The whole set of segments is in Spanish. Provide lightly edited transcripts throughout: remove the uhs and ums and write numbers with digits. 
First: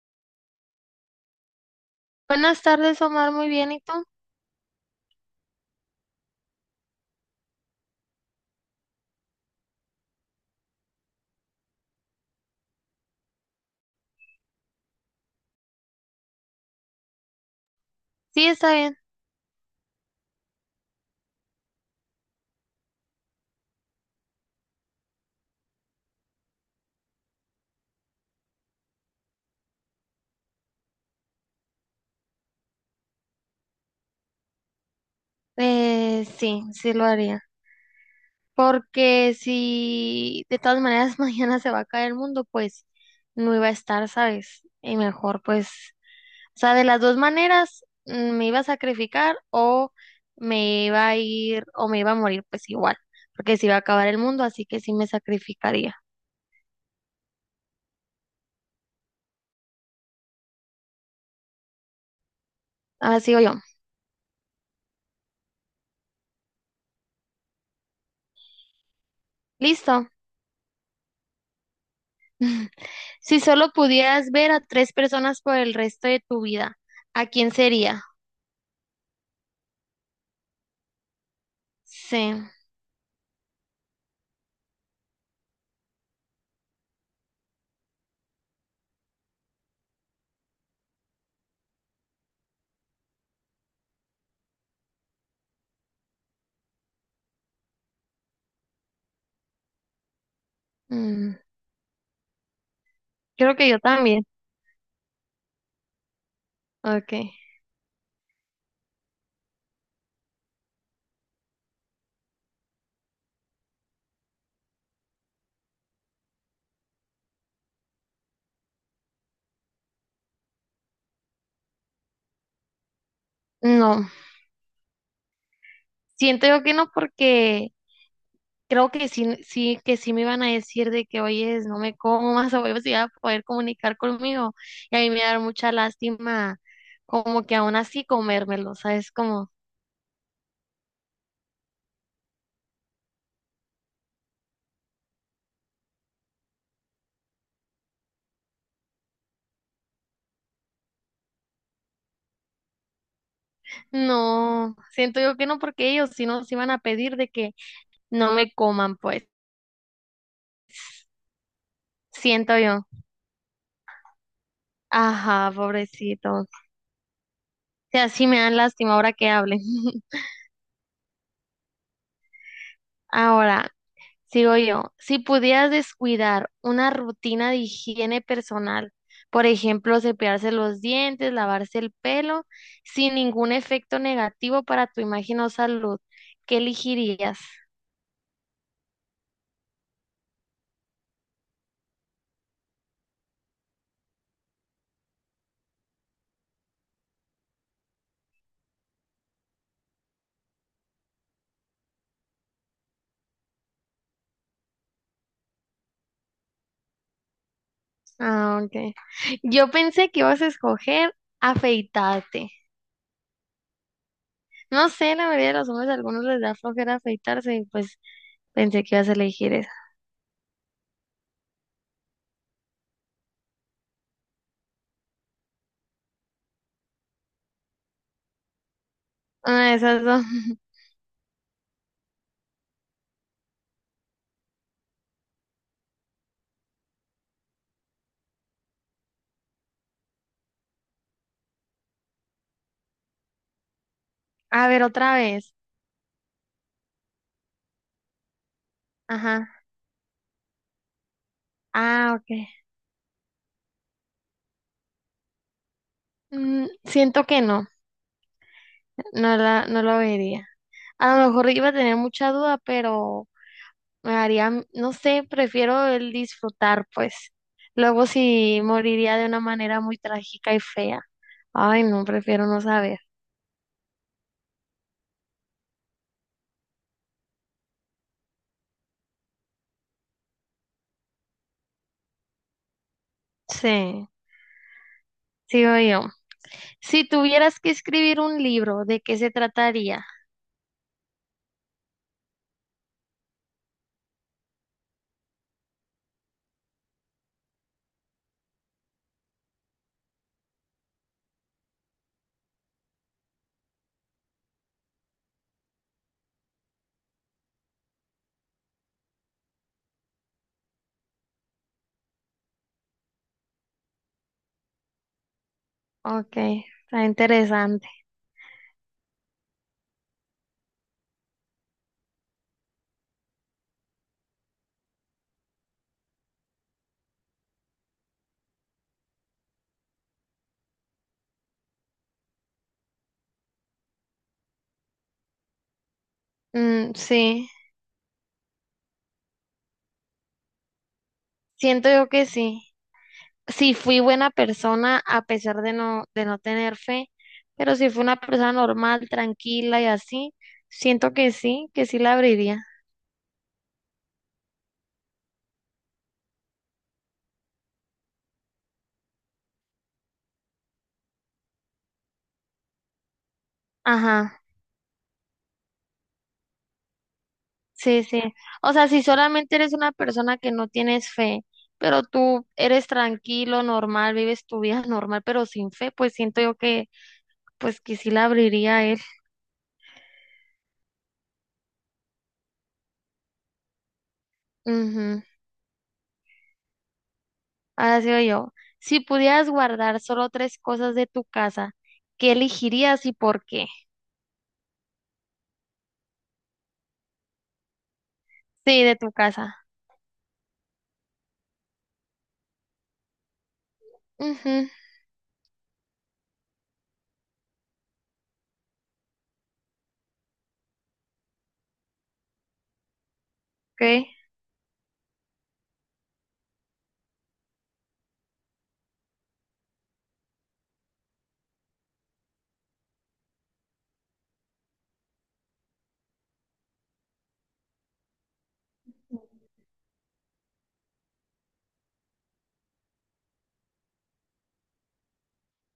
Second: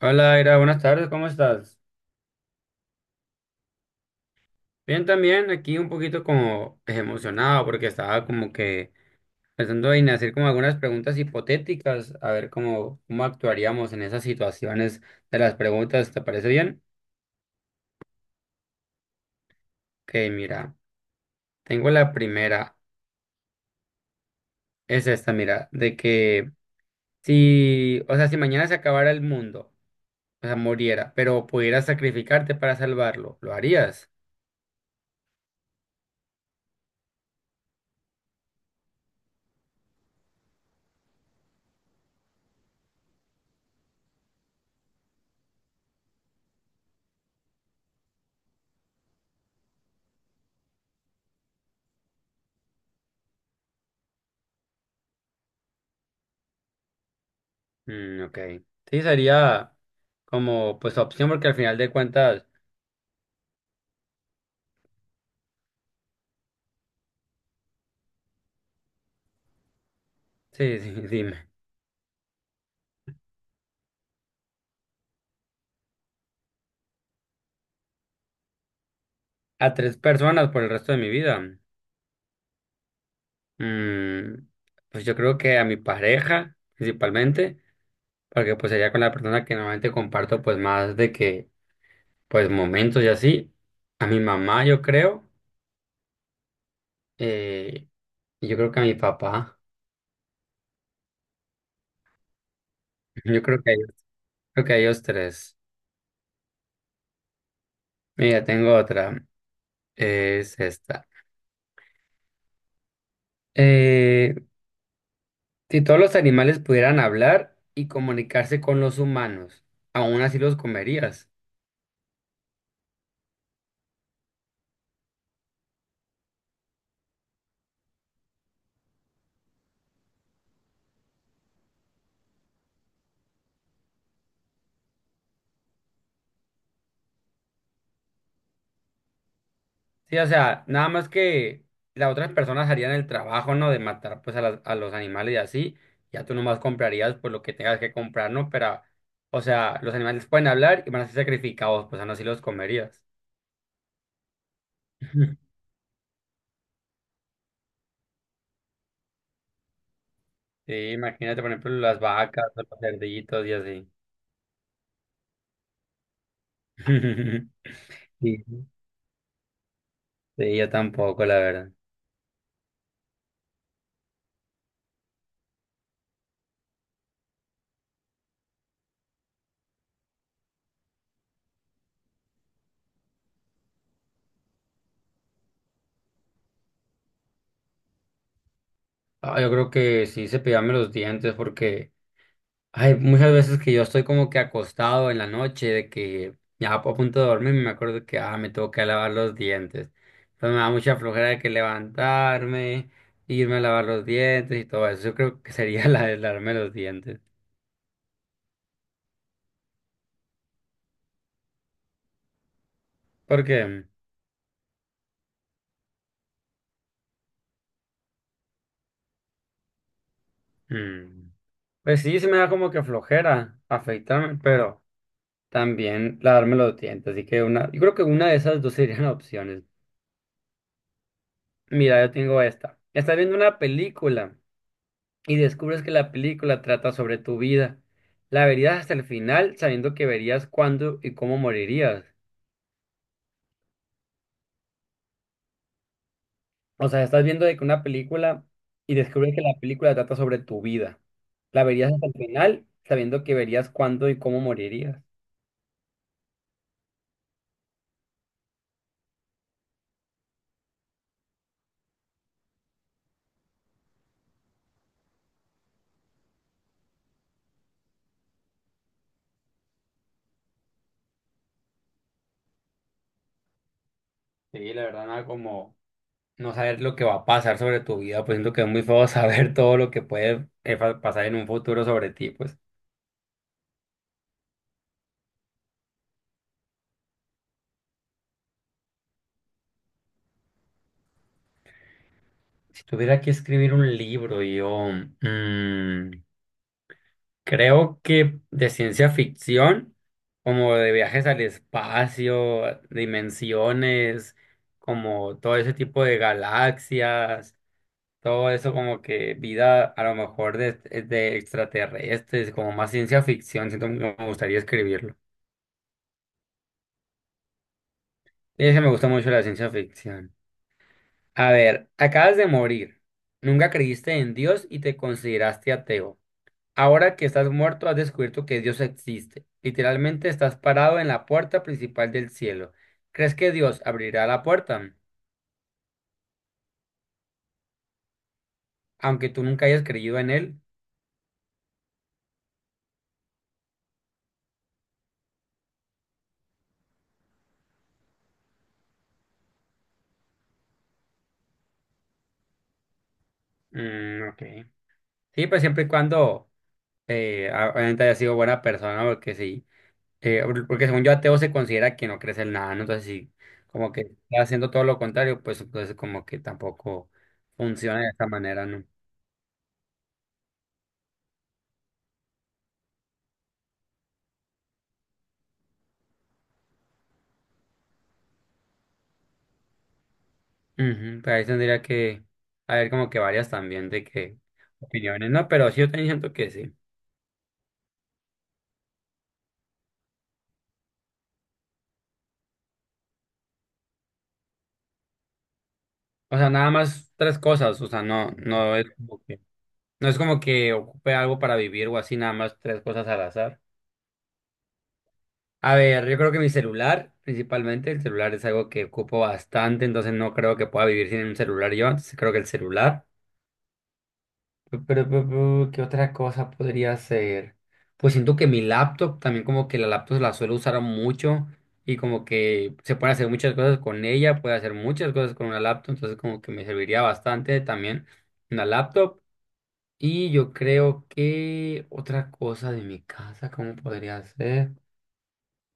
Hola, Ira, buenas tardes, ¿cómo estás? Buenas tardes, Omar. Muy bien, ¿y tú? Bien, también aquí un poquito como emocionado porque estaba como que pensando en hacer como algunas preguntas hipotéticas, a ver cómo actuaríamos en esas situaciones de las preguntas, ¿te parece bien? Sí, está bien. Ok, mira, tengo la primera, es esta, mira, de que si, o sea, si mañana se acabara el mundo, o sea, muriera, pero pudieras sacrificarte para salvarlo, ¿lo harías? Sí, sí lo haría. Porque si de todas maneras mañana se va a caer el mundo, pues no iba a estar, ¿sabes? Y mejor, pues, o sea, de las dos maneras, me iba a sacrificar o me iba a ir o me iba a morir, pues igual, porque se iba a acabar el mundo, así que sí me sacrificaría. Mm, ok, sí, sería como pues opción porque al final de cuentas... Ahora sigo yo. Listo. Sí, sí, dime. Si solo pudieras ver a tres personas por el resto de tu vida, ¿a quién sería? A tres personas por el resto de mi vida. Sí, Mm, pues yo creo que a mi pareja, principalmente, porque pues sería con la persona que normalmente comparto pues más de que, pues momentos y así. A mi mamá, yo creo. eh, y yo creo que a mi papá. mm, Yo creo creo que que a yo ellos, también. creo que a ellos tres. Okay. Mira, tengo otra. Es esta. Eh, si todos los animales pudieran hablar y comunicarse con los humanos, ¿aún así los comerías? No, siento yo que no porque creo que sí, sí, que sí me iban a decir de que, oye, no me comas o si iba a poder comunicar conmigo. Y a mí me da mucha lástima como que aún así comérmelo, ¿sabes? Como, Sí, o sea, nada más que las otras personas harían el trabajo, ¿no? De matar pues a, a los animales y así. Ya tú nomás comprarías pues lo que tengas que comprar, ¿no? Pero, o sea, los animales pueden hablar y van a ser sacrificados, pues aún así los comerías. no, siento yo que no porque ellos si no nos iban a pedir de que no me coman, pues, Sí, imagínate, por ejemplo, las vacas, siento o los yo. cerditos y así. Ajá, pobrecito. O sea, sí me dan Sí, lástima ahora que hablen. sí, yo tampoco, la verdad. Ahora. Sigo yo. Si pudieras descuidar una rutina de higiene personal, por ejemplo, cepillarse los dientes, lavarse el pelo, sin ningún efecto negativo para tu imagen o salud, ¿qué elegirías? Ah, yo creo que sí se cepillarme los dientes porque hay muchas veces que yo estoy como que acostado en la noche, de que ya a punto de dormir, me acuerdo que me tengo que lavar los dientes. Entonces me da mucha flojera de que levantarme, irme a lavar los dientes y todo eso. Yo creo que sería la de lavarme los dientes. Ah, ok. Yo pensé que ibas a escoger afeitarte. Porque, No sé, la mayoría de los hombres, a algunos les da flojera afeitarse y pues pensé que ibas a elegir esa. mm, pues sí, se me da como que flojera afeitarme, pero también lavarme los dientes. Así que una, yo creo que una de esas dos serían opciones. Ah, esas dos. Mira, yo tengo esta. Estás viendo una película y descubres que la película trata sobre tu vida. ¿La verías hasta el final sabiendo que verías cuándo y cómo morirías? A ver, otra vez. O sea, estás viendo de que una película y descubres que la Ajá. película trata sobre tu vida. ¿La verías hasta el Ah, ok. final sabiendo que verías cuándo y cómo morirías? Mm, siento que no. No lo vería. A lo mejor iba a tener mucha duda, pero me haría, no sé, prefiero el disfrutar, pues. Luego sí moriría de una manera muy trágica y fea. Ay, no, prefiero no saber. Sí, la verdad, nada como no saber lo que va a pasar sobre tu vida, pues siento que es muy feo saber todo lo que puede pasar en un futuro sobre ti, pues. Sí, sigo yo. Si tuvieras que escribir un libro, ¿de qué se trataría? Si tuviera que escribir un libro, yo... mm, creo que de ciencia ficción, como de viajes al espacio, dimensiones, como todo ese tipo de galaxias, todo eso como que vida a lo mejor de extraterrestres, como más ciencia ficción, siento que me gustaría escribirlo. Ok, está interesante. Y eso me gusta mucho la ciencia ficción. A ver, acabas de morir, nunca creíste en Dios y te consideraste ateo. Ahora que estás muerto, has descubierto que Dios existe. Literalmente estás parado en la puerta principal del cielo. ¿Crees que Dios abrirá la puerta? Sí, Aunque tú nunca hayas creído en él. siento yo que sí. Sí fui buena persona a pesar de no tener fe, pero si fui una persona normal, tranquila y así, siento que sí la abriría. Mm, ok. Sí, pues siempre y cuando obviamente haya sido buena persona, porque sí. Porque según yo, ateo se considera que no crees en nada, ¿no? Entonces, sí, como que está Ajá, haciendo todo lo contrario, pues entonces como que tampoco funciona sí, de sí. esta manera, O ¿no? sea, si solamente eres una persona que no tienes fe, pero tú eres tranquilo, normal, vives tu vida normal, pero sin fe, pues siento yo que, pues que sí la abriría a él. Ujú, pues ahí tendría que haber como que varias también de que Ujú. opiniones, ¿no? Pero sí yo también siento que sí. Ahora sigo yo. Si pudieras guardar solo tres cosas de tu casa, ¿qué elegirías y por qué? O sea, nada más tres cosas, o sea, no, no Sí, es de tu como que, casa. no es como que ocupe algo para vivir o así, nada más tres cosas al azar. Ujú. A ver, yo creo que mi celular, principalmente, el celular es algo que ocupo bastante, entonces no creo que pueda vivir sin un celular yo, entonces creo que el celular. Ok. Pero, ¿qué otra cosa podría hacer? Pues siento que mi laptop, también como que la laptop la suelo usar mucho y como que se pueden hacer muchas cosas con ella, puede hacer muchas cosas con una laptop, entonces como que me serviría bastante también una laptop. Y yo creo que otra cosa de mi casa, ¿cómo podría ser?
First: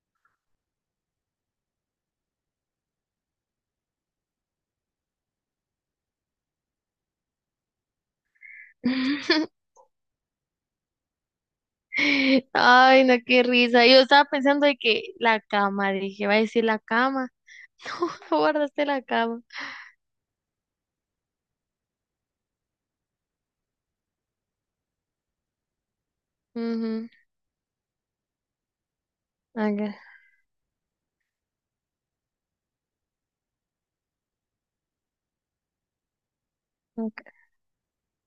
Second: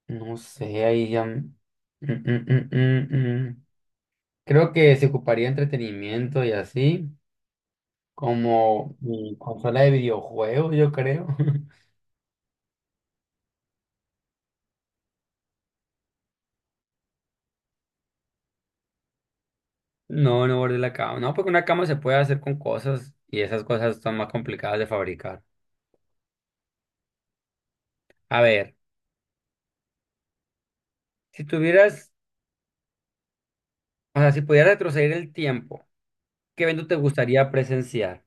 No sé, ahí ya... mm, mm, mm, mm. Creo que se ocuparía entretenimiento y así. Como mi consola de videojuegos, yo creo. Ay, no, qué risa. Yo estaba pensando de que la cama, dije, va a decir la cama. Guardaste la cama. No, no guardé la cama. No, porque una cama se puede hacer con cosas y esas cosas son más complicadas de fabricar. Ujú, A ver, ok, si tuvieras, o sea, si pudieras retroceder el tiempo, ¿qué evento te ok. gustaría presenciar?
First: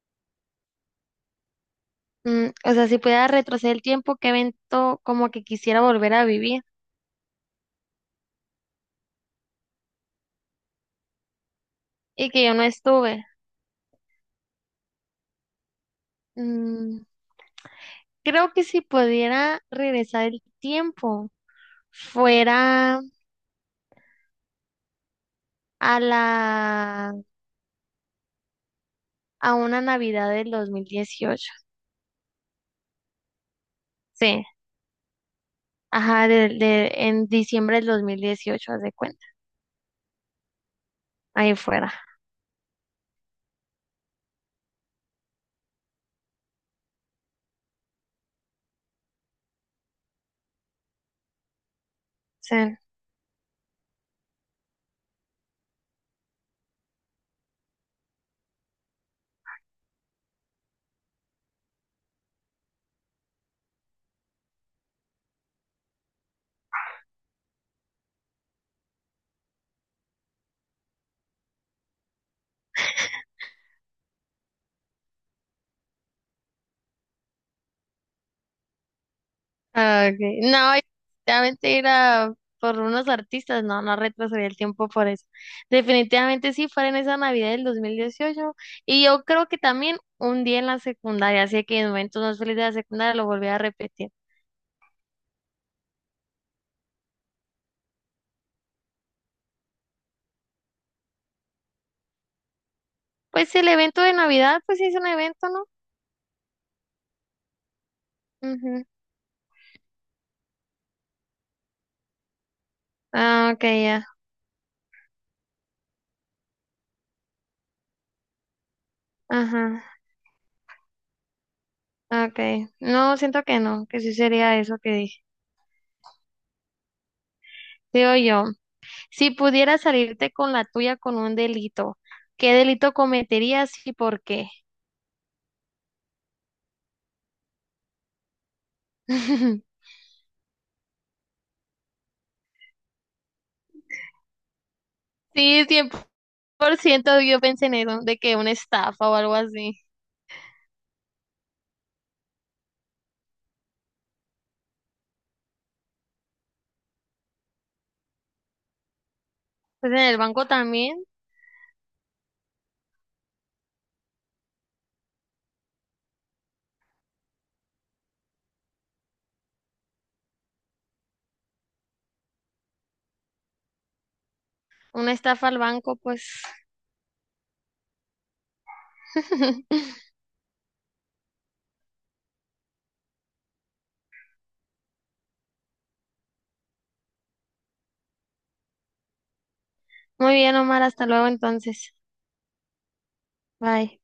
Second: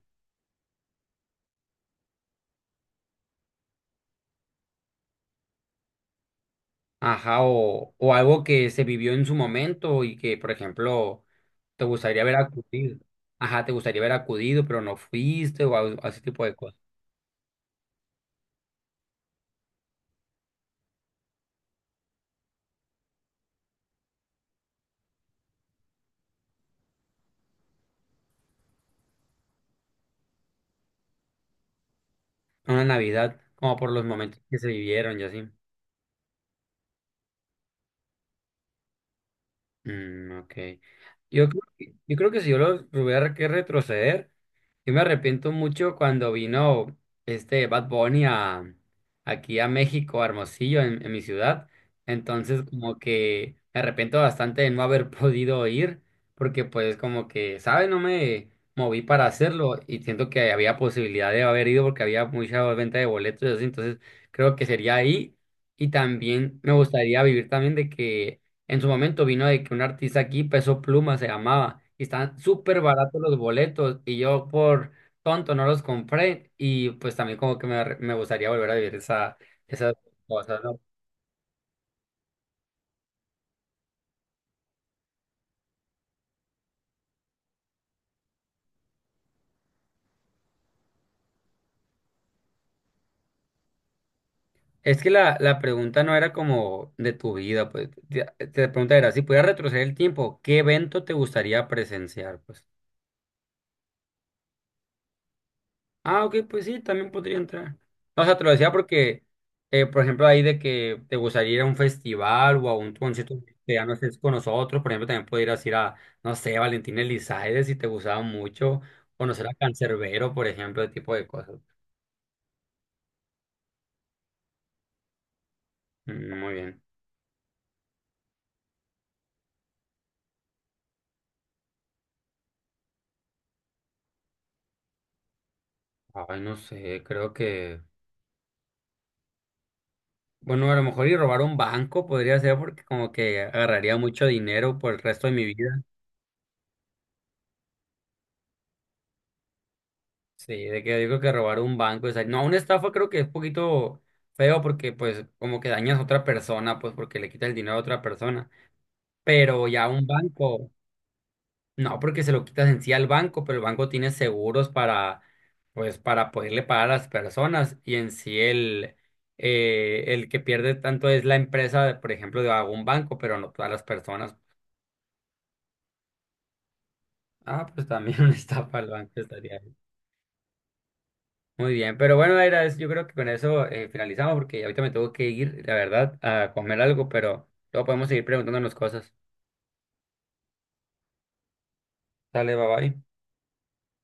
Mm, o sea, si pudiera retroceder el tiempo, qué evento como que quisiera volver a vivir Ajá, o algo que se vivió en su momento y que, por ejemplo, te gustaría y haber que yo no acudido. estuve. Ajá, te gustaría haber acudido, pero no fuiste o algo- ese tipo de cosas. Mm, creo que si pudiera regresar el tiempo, fuera a la a una Navidad del 2018. Una Navidad, como por los momentos Sí, que se vivieron y así. ajá, en diciembre del 2018 haz de cuenta. Mm, ok. Yo, Ahí fuera. Yo creo que si yo lo tuviera que retroceder, yo me arrepiento mucho cuando vino este Bad Bunny aquí a México, a Hermosillo, en mi ciudad. Sí. Entonces, como que me arrepiento bastante de no haber podido ir, porque pues como que, ¿sabes? No me moví para hacerlo y siento que había posibilidad de haber ido porque había mucha venta de boletos y así. Entonces, creo que sería ahí. Y también me gustaría vivir también de que en su momento vino de que un artista aquí, Peso Pluma se llamaba, y estaban súper baratos los boletos, y yo por tonto no los compré, y pues también como que me gustaría volver a vivir esa, esas Ah, okay. cosas, No, ¿no? yo definitivamente ir a por unos artistas, no, no retrasaría el tiempo por eso. Definitivamente sí, fuera en esa Navidad del 2018. Y yo creo que también un día en la secundaria, así que en momentos más felices de la secundaria lo volví a repetir. Es que la pregunta no era como de tu vida, pues, la pregunta era, si pudieras retroceder el tiempo, ¿qué evento te gustaría presenciar, pues? Pues el evento de Navidad, pues sí es un evento, ¿no? Ah, ok, pues sí, también podría entrar. No, o sea, te lo decía Ujú. porque, por ejemplo, ahí de que te gustaría ir a un festival o a un concierto Ah, ok, que ya no ya. estés con nosotros, por ejemplo, también podrías ir a, no sé, Valentín Elizalde si te gustaba mucho, conocer a Ajá, Cancerbero, por ejemplo, ese tipo de cosas. ok. No, siento que no, que sí sería eso que dije. Mm, muy bien. Digo yo. Si pudieras salirte con la tuya con un delito, ¿qué delito cometerías y por qué? Ay, no sé, creo que, bueno, a lo mejor ir a robar un banco podría ser porque como que agarraría mucho dinero por el resto de mi Sí, vida. 100% yo pensé en eso, de que una estafa o algo así. Sí, de que digo que robar un banco, o sea, no, una estafa creo que es un poquito feo porque pues como que dañas a otra persona, pues porque le quitas el dinero a otra persona, pero ya Pues en un el banco banco, también, no, porque se lo quitas en sí al banco, pero el banco tiene seguros para, pues para poderle pagar a las personas y en sí el que pierde tanto es la empresa, por ejemplo, de algún banco, pero no todas las personas. una estafa al banco, pues. Ah, pues también una estafa al banco estaría. Muy bien, pero bueno, era, yo creo que con eso finalizamos porque ahorita me tengo que ir, la verdad, a comer algo, pero luego podemos seguir preguntándonos cosas. Muy bien, Omar, hasta luego entonces. Dale, bye bye. Bye.